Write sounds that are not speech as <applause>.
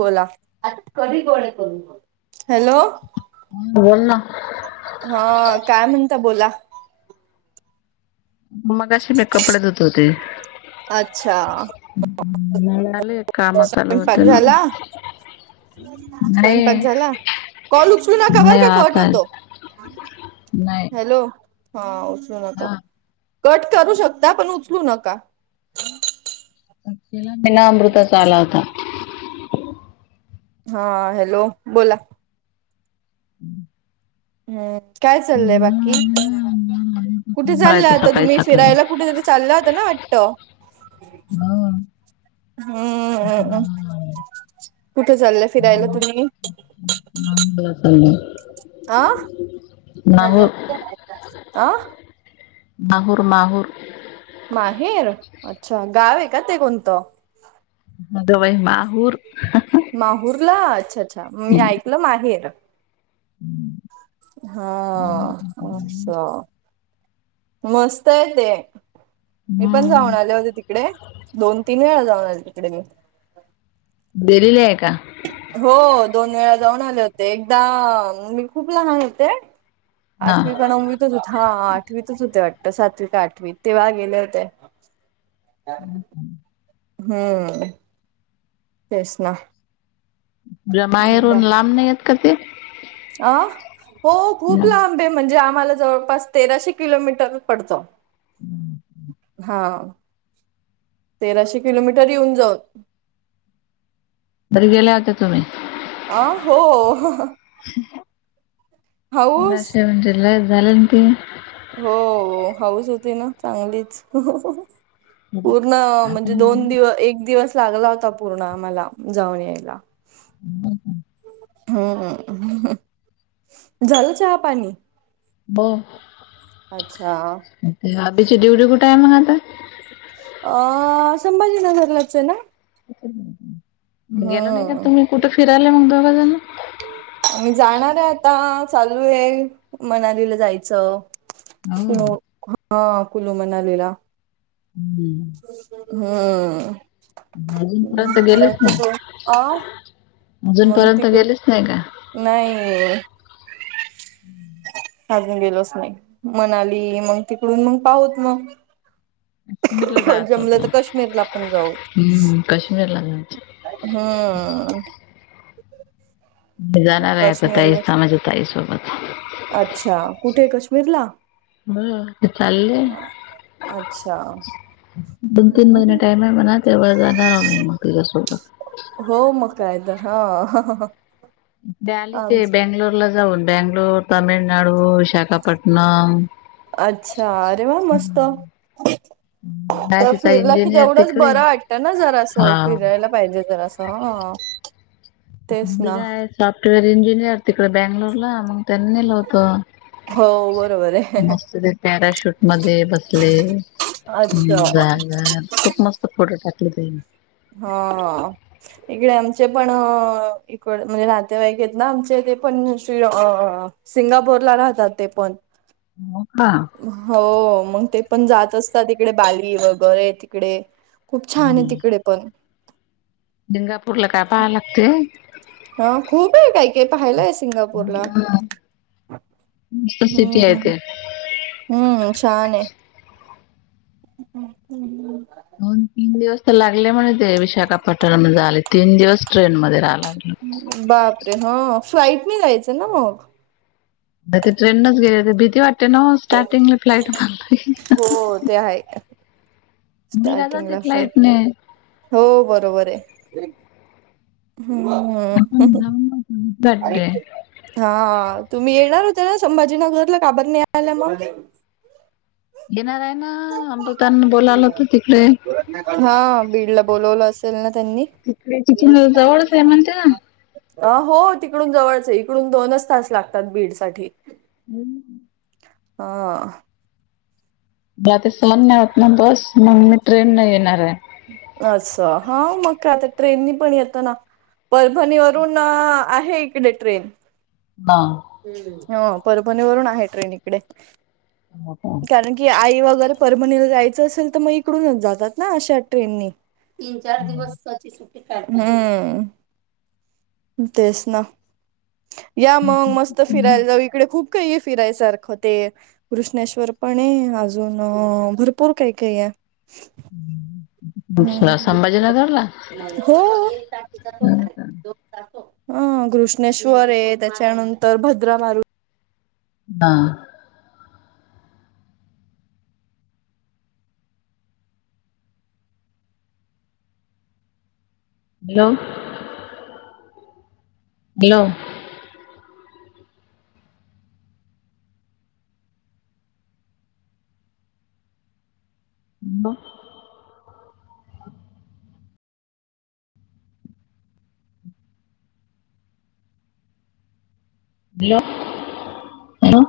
बोला <unintelligible> हॅलो बोल ना. हा, काय म्हणता बोला. मगाशी मी कपडे धुत होते. अच्छा. मिळाले. स्वयंपाक झाला. नाही स्वयंपाक झाला. कॉल उचलू नका बरं नाही कट आता होतो. नाही हॅलो. हा उचलू नका हा कट करू शकता, पण उचलू नका. मला अमृताचा आला होता. हा हॅलो बोला. हम्म. हम्म काय चाललंय बाकी, कुठे चालला राहते आता सकाळी तुम्ही सकाळी फिरायला कुठेतरी. चालला होता ना? वाटतं. हो तिथे हम्ममम्मम्, जाणार आहे. कुठे चाललंय फिरायला तुम्ही? <unintelligible> आ, माहूर आ? माहुर माहुर! माहेर! अच्छा गाव आहे का ते कोणतं? मग वई माहूर. माहूर ला! अच्छा अच्छा, मी ऐकलं माहेर. <inaudible> हा, हम्म. आच्छा! मस्त आहे ते, मी पण जाऊन आले होते तिकडे दोन तीन वेळा जाऊन आले. कडे. गेलेली आहे का? हो दोन वेळा जाऊन आले होते, एकदा मी खूप लहान होते. हा आठवी का नववी? हो हा आठवीतच होते वाट सातवी का आठवी तेव्हा गेले होते. हम्म तेच ना! माहेरून लांब नाही आहेत का ते? आ हो खूप जाऊ. लाब. कुठे म्हणजे आम्हाला जवळपास तेराशे किलोमीटर पडतो. हा. तेराशे किलोमीटर येऊन जाऊन. तरी गेल्या होते तुम्ही? आ हो. <unintelligible> झालं हाऊस ना ते? हो, हाऊस होती ना चांगलीच. पूर्ण म्हणजे दोन दिव एक दिवस लागला होता पूर्ण आम्हाला जाऊन यायला. <inaudible> हम्म हम, झालं चहा पाणी? ब <unintelligible> अच्छा. बाबीची ड्युटी कुठा आहे मग आत्ता? अ, संभाजीनगरलाच आहे ना? गेल नाही का हम्म तुम्ही कुठे फिरायला मुंबई बजल? मी जाणार आहे आता, चालू आहे मनालीला जायचं! हो हा कुलू म्हणालेला. हम्म. हा. अजूनपर्यंत गेलेच नाही. अजूनपर्यंत मतीप ह गेलेच नाही का? <unintelligible> नाही. अजून गेलोच नाही मणाली मग तिकडून मग पाहत मग. काश्मीरला जायचं जमलं होतं. तर काश्मीरला पण जाऊ. हम्म काश्मीरला जायचं. हा. मग जाणार आहे आता, काश्मीरला ताईचा माझ्या ताईसोबत. अच्छा कुठे काश्मीरला? हा चालले. अच्छा! तुम्ही टाइम म्हणा तेव्हा जाणार आम्ही. <unintelligible> हो मग कायतर, हा. आली ते बेंगलोरला जाऊन. बेंगलोर, तामिळनाडू विशाखापटणम. अच्छा, अरे वा मस्त! आहे तर तिचा फिरला कि इंजिनियर तेवढंच तिकडे बरं वाटतं ना जरा असं हा फिरायला. पाहिजे तर असं ह. मुलगा सॉफ्टवेअर इंजिनियर तिकडे बंगलोरला मग त्यांनी नेलं होत. हो बरोबर आहे. मस्त ते पॅराशूट मध्ये बसले. हम्म अच्छा बर बर खूप मस्त फोटो टाकले त्यांनी. हो.. इकडे आमचे पण इकड म्हणजे नातेवाईक आहेत ना आमचे ते पण श्री अ. सिंगापूर ला राहतात ते पण. मग हा.. हो मग ते पण जात असतात तिकडे बाली वगैरे तिकडे. खूप छान आहे तिकडे पण. डिंगापूरला काय पहांय लागते. हा खूप आहे काही. ते पाहिलंय ते मंसिंगापूरला मस्त हम् सिटी आहे ह. ते हम्म छान आहे. हम् हम्. दोन तीन दिवस तर लागले म्हणे ते विशाखापट्टणम झाले तीन दिवस ट्रेन मध्ये राहिला. बापरे! हा फ्लाईट मी जायचं ना मग. द ते ट्रेनच गेले भीती वाटते ना स्टार्टिंगला फ्लाईट बन हो ते आहे. मी जाते स्टार्टिंगला फ्लाईट फ्लाइटनेे. हो बरोबर आहे हम्म ह ह. हम्. हा तुम्ही येणार होता ना संभाजीनगरला का बर नाही आला मग. घेणार आहे ना अंबतांना बोलालं होत तिकडे. हा बीड ला बोलवलं असेल ना त्यांनी. तिथल्या तिथून जवळ आहे म्हणत्या अ हो तिकडून जवळच आहे इकडून दोनच तास लागतात बीड साठी. हम्. हा. रात्री सहन नाही होत ना बस मग मी ट्रेन येणार आहे. अस हा मग का आता ट्रेननी पण येतं ना. परभणीवरून आहे इकडे ट्रेन. बा. हा परभणी वरून आहे ट्रेन इकडे हो का? कारण- की आई वगैरे परभणीला जायचं असेल तर मग इकडूनच जातात ना अशा ट्रेननि. तीन चार दिवसाची सुट्टी काढ हम् तेच ना. या मग मस्त फिरायला जाऊ इकडे खूप काही फिरायसारखं ते. कृष्णेश्वर पण आहे अजून भरपूर अ काही काही आहे. भूषण हम्म संभाजीनगर ला. हो.. ह कृष्णेश्वर आहे त्याच्यानंतर भद्रा मारू हा.. हॅलो. हॅलो. ब. हॅलो. हॅलो